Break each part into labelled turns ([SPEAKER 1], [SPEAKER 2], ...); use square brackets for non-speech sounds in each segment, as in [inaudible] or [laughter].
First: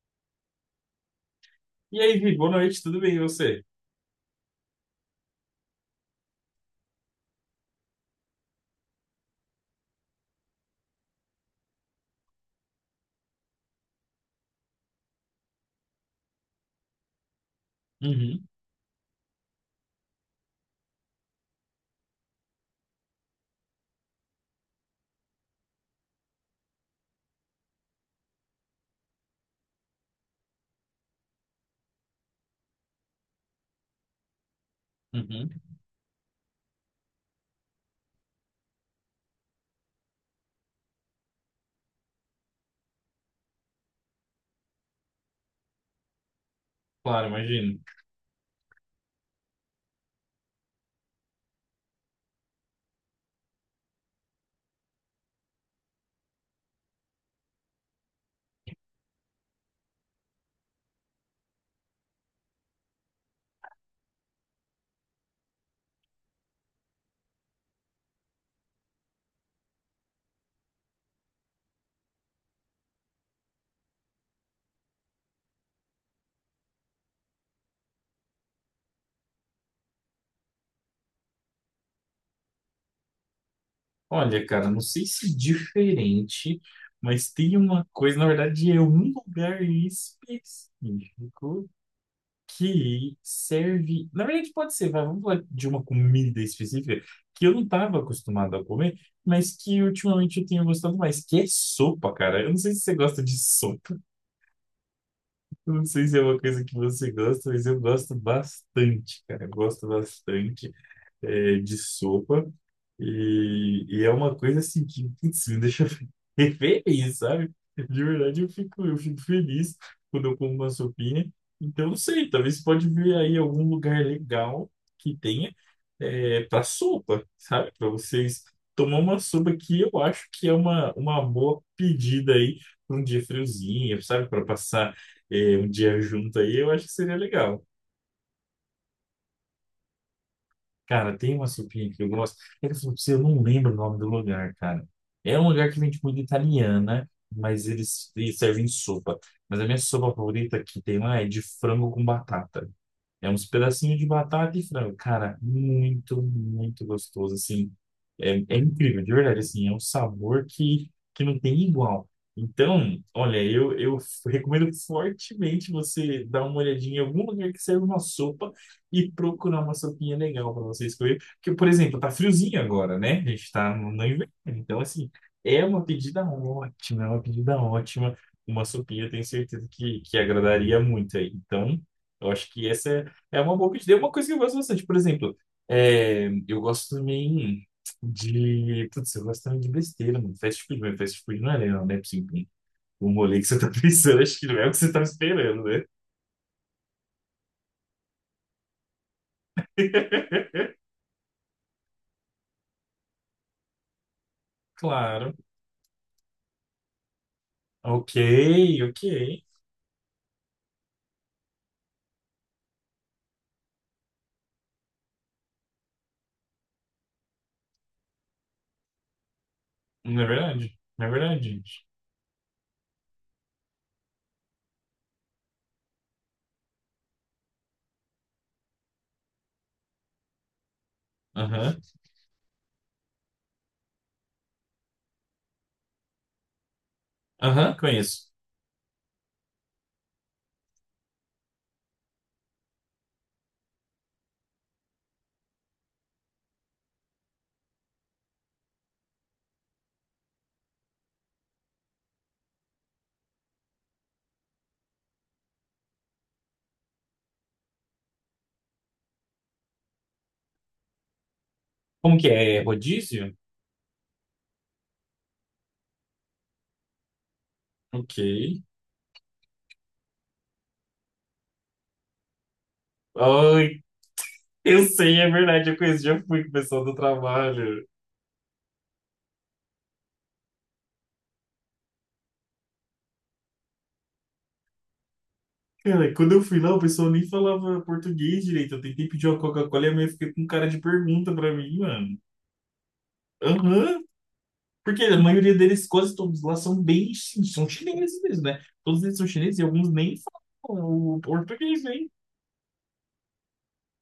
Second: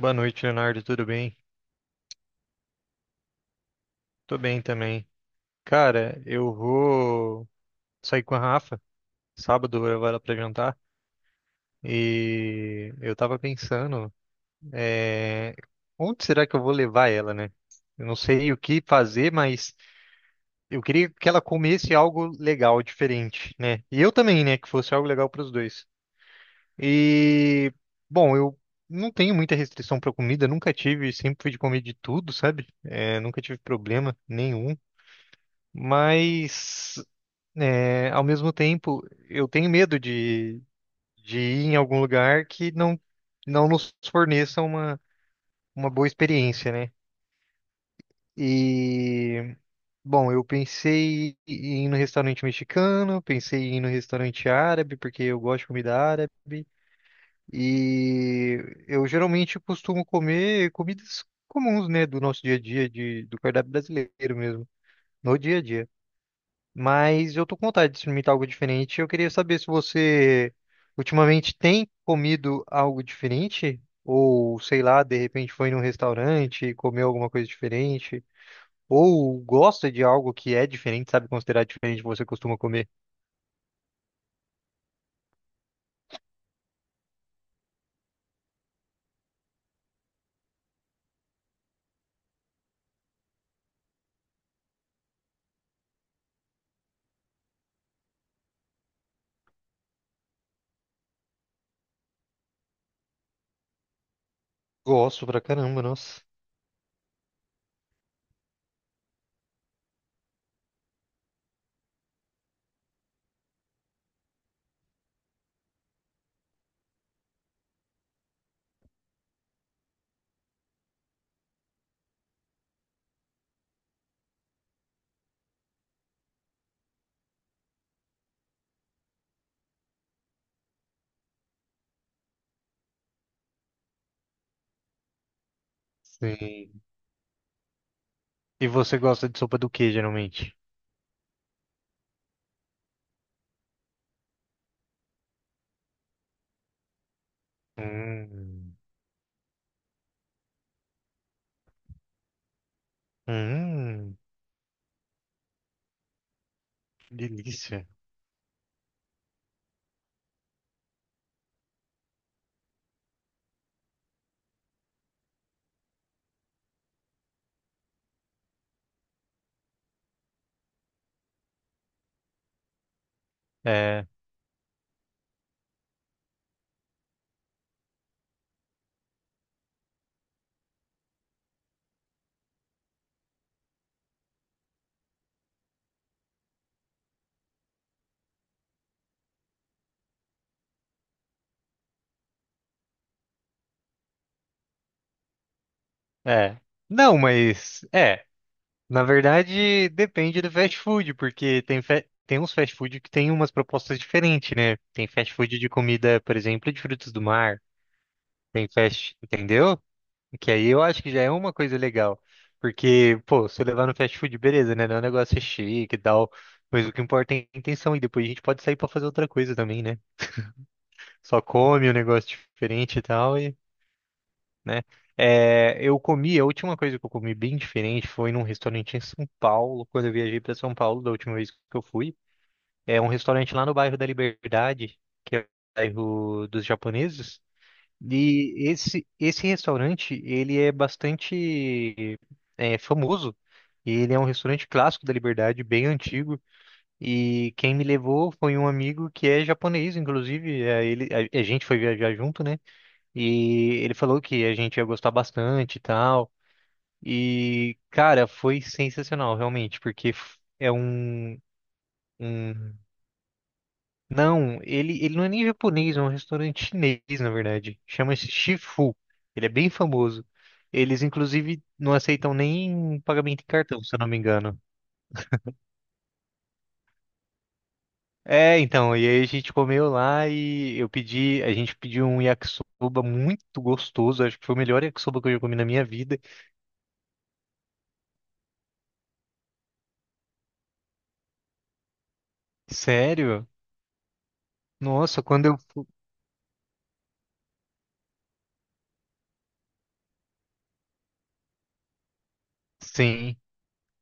[SPEAKER 1] Boa noite, Leonardo. Tudo bem?
[SPEAKER 2] E aí, Vi, boa noite, tudo bem e você?
[SPEAKER 1] Tô bem também. Cara, eu vou sair com a Rafa. Sábado eu levo ela pra jantar. E eu tava pensando, é, onde será que eu vou levar ela, né? Eu não
[SPEAKER 2] Uhum,
[SPEAKER 1] sei o que fazer, mas eu queria que ela comesse algo legal, diferente, né? E eu também, né? Que fosse algo legal pros dois. E, bom, eu não tenho muita restrição pra comida, nunca tive, sempre fui de comer de tudo, sabe? Nunca tive problema nenhum.
[SPEAKER 2] uhum.
[SPEAKER 1] Mas, ao mesmo tempo, eu tenho medo de ir em algum lugar que não nos forneça uma boa experiência, né?
[SPEAKER 2] Claro, imagino.
[SPEAKER 1] E, bom, eu pensei em ir no restaurante mexicano, pensei em ir no restaurante árabe, porque eu gosto de comida árabe. E eu geralmente costumo comer comidas comuns, né, do nosso dia a dia, do cardápio brasileiro mesmo, no dia a dia. Mas eu tô com vontade de experimentar algo diferente. Eu queria saber se você ultimamente tem comido algo diferente, ou sei lá, de repente foi num restaurante e comeu alguma coisa diferente, ou gosta de algo que é diferente, sabe, considerar diferente do que você costuma comer.
[SPEAKER 2] Olha, cara, não sei se diferente, mas tem uma coisa, na verdade, é um lugar específico que serve. Na verdade, pode ser, vai, vamos falar de uma comida específica que eu não estava acostumado a comer, mas que ultimamente eu tenho gostado mais, que é sopa, cara. Eu não sei se você gosta de sopa,
[SPEAKER 1] Gosto pra
[SPEAKER 2] eu
[SPEAKER 1] caramba,
[SPEAKER 2] não sei se
[SPEAKER 1] nossa.
[SPEAKER 2] é uma coisa que você gosta, mas eu gosto bastante, cara, eu gosto bastante. De sopa. E é uma coisa assim que, putz, me deixa [laughs] feliz, sabe? De verdade, eu fico feliz quando eu como uma sopinha. Então, não sei, talvez pode vir aí algum lugar legal que tenha para sopa, sabe? Para vocês tomar uma sopa que eu acho que é uma boa pedida aí para um dia friozinho, sabe? Para passar um dia junto aí, eu
[SPEAKER 1] Sim.
[SPEAKER 2] acho que seria legal.
[SPEAKER 1] E você gosta de sopa do que geralmente?
[SPEAKER 2] Cara, tem uma sopinha que eu gosto. É que eu falo pra você, eu não lembro o nome do lugar, cara. É um lugar que vende comida italiana, mas eles servem
[SPEAKER 1] Hum,
[SPEAKER 2] sopa. Mas a minha sopa favorita que tem lá é de frango com batata. É uns pedacinhos de
[SPEAKER 1] hum,
[SPEAKER 2] batata e frango. Cara, muito, muito gostoso, assim.
[SPEAKER 1] delícia.
[SPEAKER 2] É, é incrível, de verdade, assim. É um sabor que não tem igual. Então, olha, eu recomendo fortemente você dar uma olhadinha em algum lugar que serve uma sopa e procurar uma sopinha legal para você escolher. Porque, por exemplo, tá friozinho agora, né? A gente tá no
[SPEAKER 1] É,
[SPEAKER 2] inverno. Então, assim, é uma pedida ótima, é uma pedida ótima. Uma sopinha, eu tenho certeza que agradaria muito aí. Então, eu acho que essa é, é uma boa pedida. É uma coisa que eu gosto bastante. Por exemplo, eu gosto também de. Putz, eu gosto também de besteira, mano. Fast food, mas fast food não é legal, né? Tipo assim, um rolê que você tá [laughs] pensando, acho que não é o que você tava esperando, né?
[SPEAKER 1] é. Não, mas é. Na verdade,
[SPEAKER 2] [laughs]
[SPEAKER 1] depende do fast food, porque tem, tem uns fast food que tem umas propostas diferentes, né? Tem fast
[SPEAKER 2] Claro.
[SPEAKER 1] food de comida, por exemplo, de frutos do mar.
[SPEAKER 2] Ok,
[SPEAKER 1] Tem
[SPEAKER 2] ok.
[SPEAKER 1] fast, entendeu? Que aí eu acho que já é uma coisa legal. Porque, pô, se eu levar no fast food, beleza, né? Não é um negócio chique e tal. Mas o que importa é a intenção. E depois a gente pode sair pra fazer outra coisa também, né?
[SPEAKER 2] Não é verdade? Não é
[SPEAKER 1] Só
[SPEAKER 2] verdade, gente.
[SPEAKER 1] come um negócio diferente e tal né? É, eu comi, a última coisa que eu comi bem diferente foi num restaurante em São Paulo, quando eu viajei para São Paulo da última vez que
[SPEAKER 2] Aham.
[SPEAKER 1] eu fui. É um restaurante lá no bairro da Liberdade, que é o bairro dos japoneses.
[SPEAKER 2] Aham, conheço.
[SPEAKER 1] E esse restaurante, ele é bastante famoso. E ele é um restaurante clássico da Liberdade, bem antigo. E quem me levou foi um amigo que é japonês, inclusive. A gente foi viajar junto, né? E ele falou que a gente ia gostar bastante e tal. E, cara, foi sensacional, realmente, porque é um,
[SPEAKER 2] Como que é? É
[SPEAKER 1] um...
[SPEAKER 2] rodízio?
[SPEAKER 1] Não, ele não é nem japonês, é um restaurante chinês, na verdade.
[SPEAKER 2] Ok.
[SPEAKER 1] Chama-se Shifu. Ele é bem famoso. Eles, inclusive, não aceitam nem pagamento em
[SPEAKER 2] Ai,
[SPEAKER 1] cartão, se eu não me engano.
[SPEAKER 2] eu sei, é verdade, eu conheço, já fui com o pessoal do trabalho.
[SPEAKER 1] É, então, e aí a gente comeu lá e eu pedi, a gente pediu um yakisoba muito gostoso, acho que foi o melhor yakisoba que eu já comi na minha
[SPEAKER 2] Cara,
[SPEAKER 1] vida.
[SPEAKER 2] quando eu fui lá, o pessoal nem falava português direito. Eu tentei pedir uma Coca-Cola e a mãe fica com cara de pergunta pra mim, mano.
[SPEAKER 1] Sério?
[SPEAKER 2] Aham. Porque a
[SPEAKER 1] Nossa,
[SPEAKER 2] maioria
[SPEAKER 1] quando
[SPEAKER 2] deles, quase todos lá, são bem... São chineses mesmo, né? Todos eles são chineses e alguns nem falam o português, hein?
[SPEAKER 1] Sim.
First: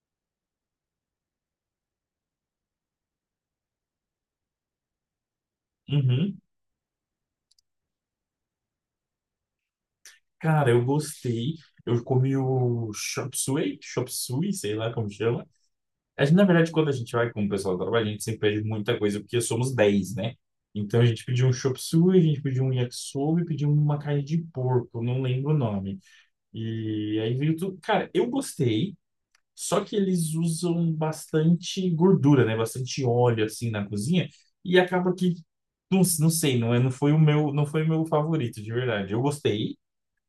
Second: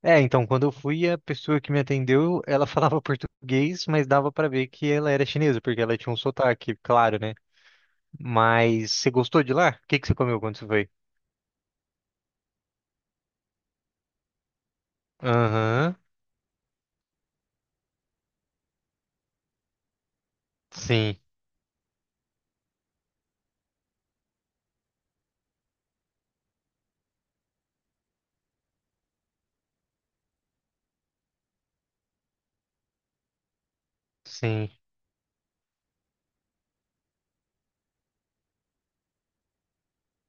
[SPEAKER 1] É, então, quando eu fui, a pessoa que me atendeu, ela falava português, mas dava pra ver que ela era chinesa, porque ela tinha um
[SPEAKER 2] Uhum.
[SPEAKER 1] sotaque, claro, né? Mas você gostou de lá? O que que você comeu quando você
[SPEAKER 2] Cara, eu
[SPEAKER 1] foi?
[SPEAKER 2] gostei. Eu comi o chop suey, sei lá como chama.
[SPEAKER 1] Aham.
[SPEAKER 2] A gente, na verdade, quando a gente vai com o pessoal do trabalho, a gente sempre pede muita coisa, porque somos dez, né? Então a
[SPEAKER 1] Sim,
[SPEAKER 2] gente pediu um chop suey, a gente pediu um yakisoba e pediu uma carne de porco, não lembro o nome. E aí veio tudo. Cara, eu gostei, só que eles usam bastante gordura, né? Bastante óleo, assim, na cozinha.
[SPEAKER 1] sim.
[SPEAKER 2] E acaba que, não, não sei, não, não foi o meu, não foi o meu favorito, de verdade. Eu gostei,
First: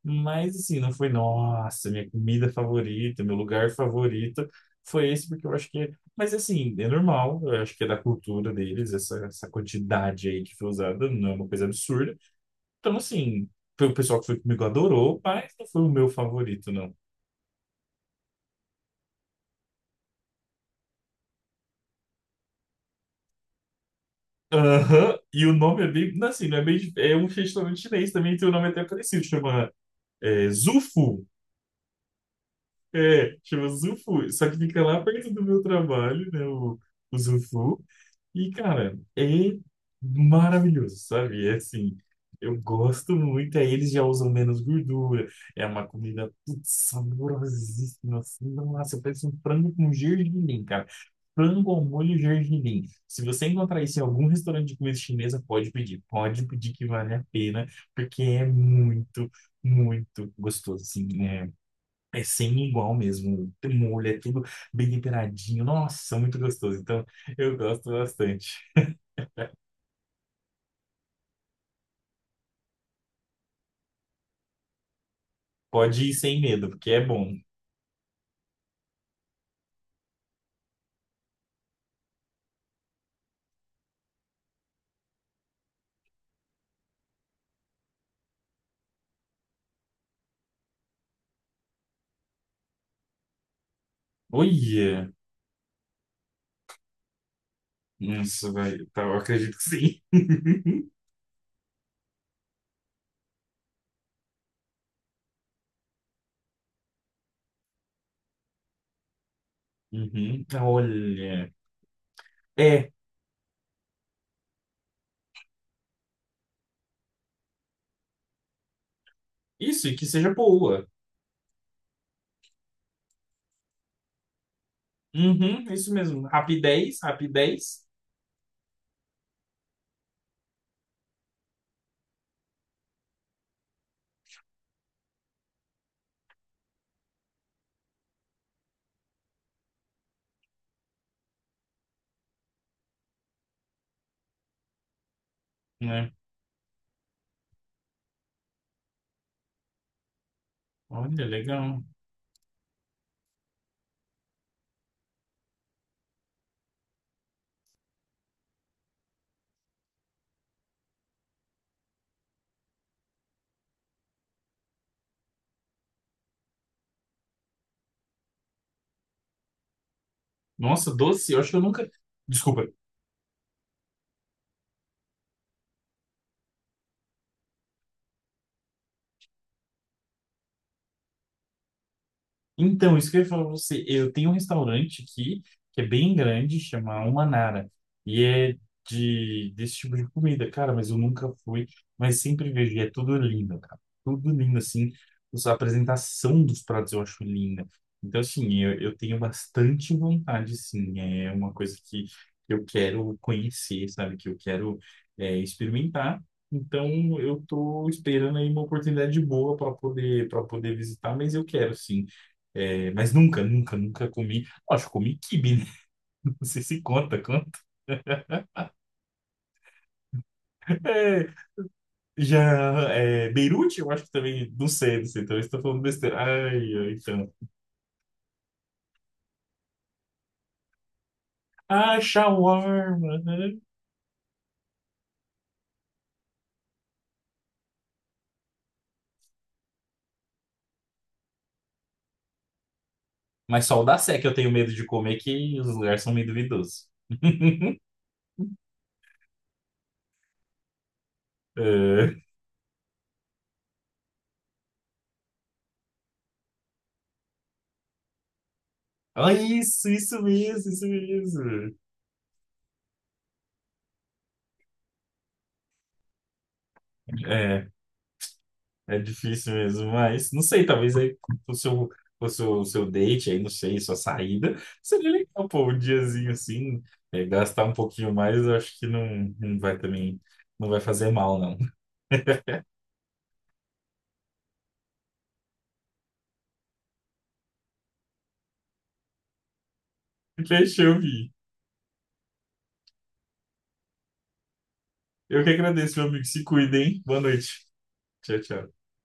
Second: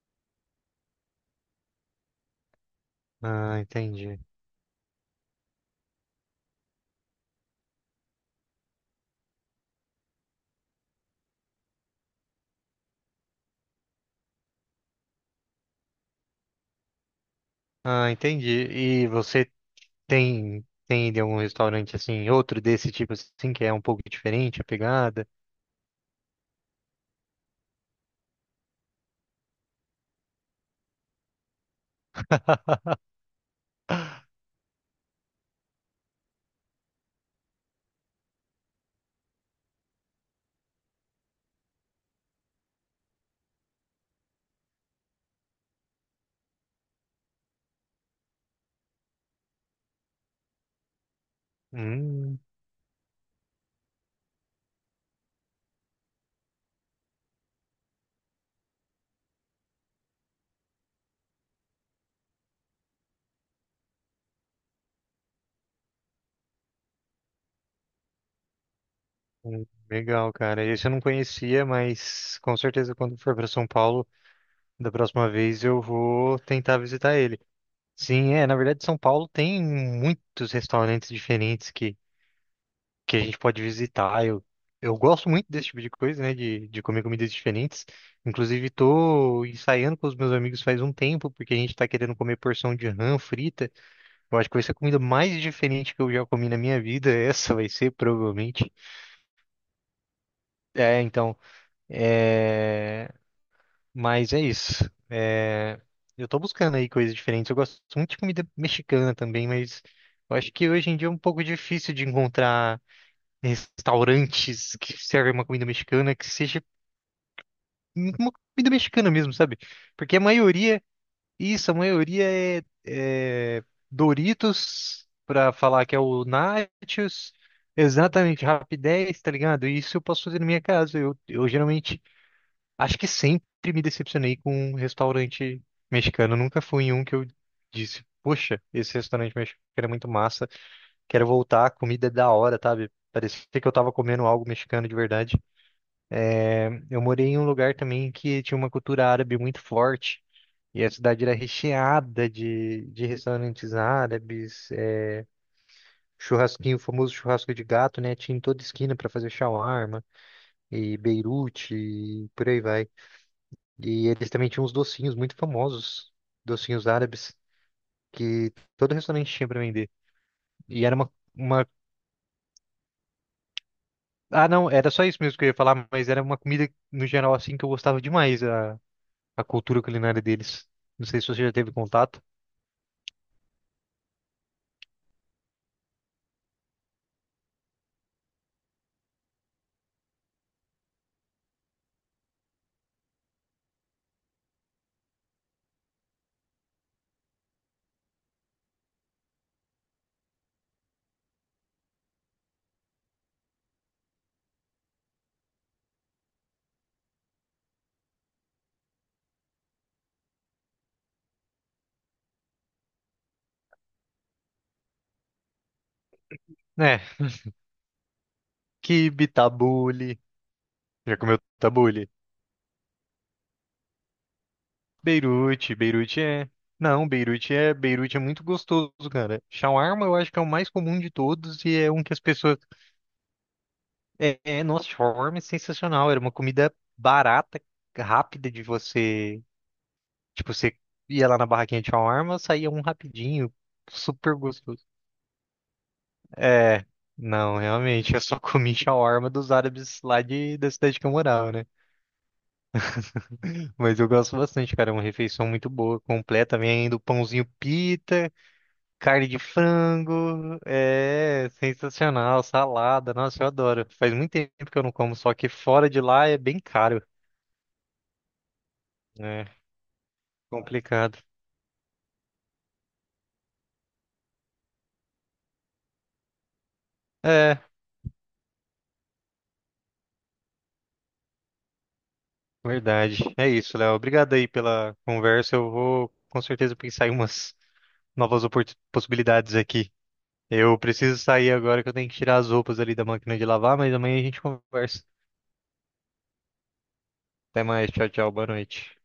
[SPEAKER 2] mas assim, não foi, nossa, minha comida favorita, meu
[SPEAKER 1] Ah,
[SPEAKER 2] lugar
[SPEAKER 1] entendi.
[SPEAKER 2] favorito foi esse, porque eu acho que é. Mas assim, é normal, eu acho que é da cultura deles, essa quantidade aí que foi usada, não é uma coisa absurda. Então, assim, o pessoal que foi comigo adorou, mas não foi o meu favorito, não.
[SPEAKER 1] Ah, entendi. E você tem ido em algum restaurante assim, outro desse tipo assim, que é um pouco diferente a
[SPEAKER 2] Aham,
[SPEAKER 1] pegada?
[SPEAKER 2] e o nome é bem, não assim, não é bem, é um restaurante chinês também, tem um nome até parecido, chama Zufu.
[SPEAKER 1] [laughs]
[SPEAKER 2] É, chama Zufu, só que fica lá perto do meu trabalho, né, o Zufu. E, cara, é maravilhoso, sabe? É assim, eu gosto muito. Aí eles já usam menos gordura. É uma comida, putz, saborosíssima. Assim, nossa, parece um frango com gergelim, cara. Frango ao molho
[SPEAKER 1] Hum,
[SPEAKER 2] gergelim. Se você encontrar isso em algum restaurante de comida chinesa, pode pedir. Pode pedir que vale a pena, porque é muito, muito gostoso, assim, é. É sem igual mesmo. Tem molho, é tudo bem temperadinho. Nossa, muito gostoso. Então, eu gosto bastante.
[SPEAKER 1] legal, cara. Esse eu não conhecia, mas com certeza quando for para São Paulo da próxima vez eu
[SPEAKER 2] Pode ir
[SPEAKER 1] vou
[SPEAKER 2] sem medo,
[SPEAKER 1] tentar
[SPEAKER 2] porque é
[SPEAKER 1] visitar
[SPEAKER 2] bom.
[SPEAKER 1] ele. Sim, é, na verdade São Paulo tem muitos restaurantes diferentes que a gente pode visitar. Eu gosto muito desse tipo de coisa, né, de comer comidas diferentes. Inclusive tô ensaiando com os meus amigos faz um tempo, porque a gente tá querendo comer porção de rã frita. Eu acho que vai ser a comida
[SPEAKER 2] Olha!
[SPEAKER 1] mais diferente que eu já comi na minha vida. [laughs] Essa vai ser,
[SPEAKER 2] Nossa,
[SPEAKER 1] provavelmente.
[SPEAKER 2] velho. Tá, eu acredito que sim. [laughs]
[SPEAKER 1] É, então, é, Mas é isso. Eu tô buscando aí coisas diferentes. Eu gosto muito de comida mexicana também, mas eu
[SPEAKER 2] Uhum.
[SPEAKER 1] acho que hoje em dia é um pouco
[SPEAKER 2] Olha.
[SPEAKER 1] difícil de encontrar
[SPEAKER 2] É,
[SPEAKER 1] restaurantes que servem uma comida mexicana que seja uma comida mexicana mesmo, sabe?
[SPEAKER 2] isso, e que
[SPEAKER 1] Porque a
[SPEAKER 2] seja
[SPEAKER 1] maioria,
[SPEAKER 2] boa.
[SPEAKER 1] isso, a maioria é, é Doritos pra
[SPEAKER 2] Uhum,
[SPEAKER 1] falar
[SPEAKER 2] isso
[SPEAKER 1] que é
[SPEAKER 2] mesmo.
[SPEAKER 1] o
[SPEAKER 2] Rapidez,
[SPEAKER 1] Nachos.
[SPEAKER 2] rapidez,
[SPEAKER 1] Exatamente, rapidez, tá ligado? Isso eu posso fazer na minha casa. Eu geralmente acho que sempre me decepcionei com um restaurante mexicano. Nunca fui em um que eu disse, poxa, esse restaurante mexicano é muito massa. Quero voltar, a comida é da hora, sabe? Parecia que eu tava comendo algo mexicano de verdade.
[SPEAKER 2] né?
[SPEAKER 1] Eu morei em um lugar também que tinha uma cultura árabe muito forte. E a
[SPEAKER 2] Olha,
[SPEAKER 1] cidade era
[SPEAKER 2] legal.
[SPEAKER 1] recheada de restaurantes árabes, churrasquinho, o famoso churrasco de gato, né? Tinha em toda esquina para fazer shawarma, e Beirute, e por aí vai. E eles também tinham uns docinhos muito famosos, docinhos árabes, que todo restaurante tinha pra vender. E
[SPEAKER 2] Nossa,
[SPEAKER 1] era
[SPEAKER 2] doce, eu acho que eu
[SPEAKER 1] uma...
[SPEAKER 2] nunca. Desculpa,
[SPEAKER 1] Ah, não, era só isso mesmo que eu ia falar, mas era uma comida, no geral, assim, que eu gostava demais, a cultura culinária deles. Não sei se você já teve contato.
[SPEAKER 2] então, isso que eu ia falar pra você, eu tenho um restaurante aqui, que é bem grande, chama Umanara, e é desse tipo de comida, cara, mas eu nunca fui, mas sempre vejo, e é tudo lindo, cara, tudo lindo, assim, os- a apresentação dos pratos eu acho linda, então, assim, eu tenho bastante vontade, sim, é uma coisa que eu quero conhecer, sabe, que eu quero experimentar, então eu tô esperando aí uma oportunidade boa para poder visitar, mas eu quero, sim. É, mas nunca, nunca, nunca comi. Acho que comi quibe, né? [laughs] Não sei se
[SPEAKER 1] Né,
[SPEAKER 2] conta, conta.
[SPEAKER 1] quibe, tabule. Já
[SPEAKER 2] É,
[SPEAKER 1] comeu tabule?
[SPEAKER 2] já é, Beirute, eu acho que também. Não sei, não sei. Talvez estou
[SPEAKER 1] Beirute,
[SPEAKER 2] falando besteira.
[SPEAKER 1] Beirute é...
[SPEAKER 2] Ai, ai,
[SPEAKER 1] Não,
[SPEAKER 2] então.
[SPEAKER 1] Beirute é muito gostoso, cara. Shawarma eu acho que é o mais comum de todos e é
[SPEAKER 2] Ah,
[SPEAKER 1] um que as pessoas
[SPEAKER 2] shawarma. Né?
[SPEAKER 1] é, é, nossa, shawarma é sensacional. Era uma comida barata, rápida de você. Tipo, você ia lá na barraquinha de shawarma, saía um rapidinho,
[SPEAKER 2] Mas só o da Sé que eu
[SPEAKER 1] super
[SPEAKER 2] tenho medo de
[SPEAKER 1] gostoso.
[SPEAKER 2] comer, que os lugares são meio
[SPEAKER 1] É,
[SPEAKER 2] duvidosos.
[SPEAKER 1] não,
[SPEAKER 2] [laughs]
[SPEAKER 1] realmente, eu só [laughs] comi shawarma dos árabes lá da cidade que eu morava, né?
[SPEAKER 2] É.
[SPEAKER 1] Mas eu gosto bastante, cara. É uma refeição muito boa, completa. Vem ainda o pãozinho pita, carne
[SPEAKER 2] Ah,
[SPEAKER 1] de
[SPEAKER 2] isso
[SPEAKER 1] frango.
[SPEAKER 2] mesmo, isso
[SPEAKER 1] É,
[SPEAKER 2] mesmo.
[SPEAKER 1] sensacional. Salada, nossa, eu adoro. Faz muito tempo que eu não como, só que fora de lá é bem caro.
[SPEAKER 2] É, é difícil
[SPEAKER 1] Né?
[SPEAKER 2] mesmo, mas não sei, talvez aí
[SPEAKER 1] Complicado.
[SPEAKER 2] o seu, o seu date aí, não sei, sua saída, seria legal, pô, um diazinho assim,
[SPEAKER 1] É,
[SPEAKER 2] gastar um pouquinho mais, eu acho que não, não vai também, não vai fazer mal, não.
[SPEAKER 1] verdade. É isso, Léo. Obrigado aí pela conversa. Eu vou com certeza pensar em umas novas possibilidades aqui.
[SPEAKER 2] [laughs]
[SPEAKER 1] Eu
[SPEAKER 2] Fechou,
[SPEAKER 1] preciso
[SPEAKER 2] Vi.
[SPEAKER 1] sair agora que eu tenho que tirar as roupas ali da máquina de lavar, mas amanhã a gente conversa.
[SPEAKER 2] Eu que agradeço, meu amigo, se cuida, hein? Boa
[SPEAKER 1] Até
[SPEAKER 2] noite.
[SPEAKER 1] mais. Tchau, tchau.
[SPEAKER 2] Tchau,
[SPEAKER 1] Boa
[SPEAKER 2] tchau.
[SPEAKER 1] noite.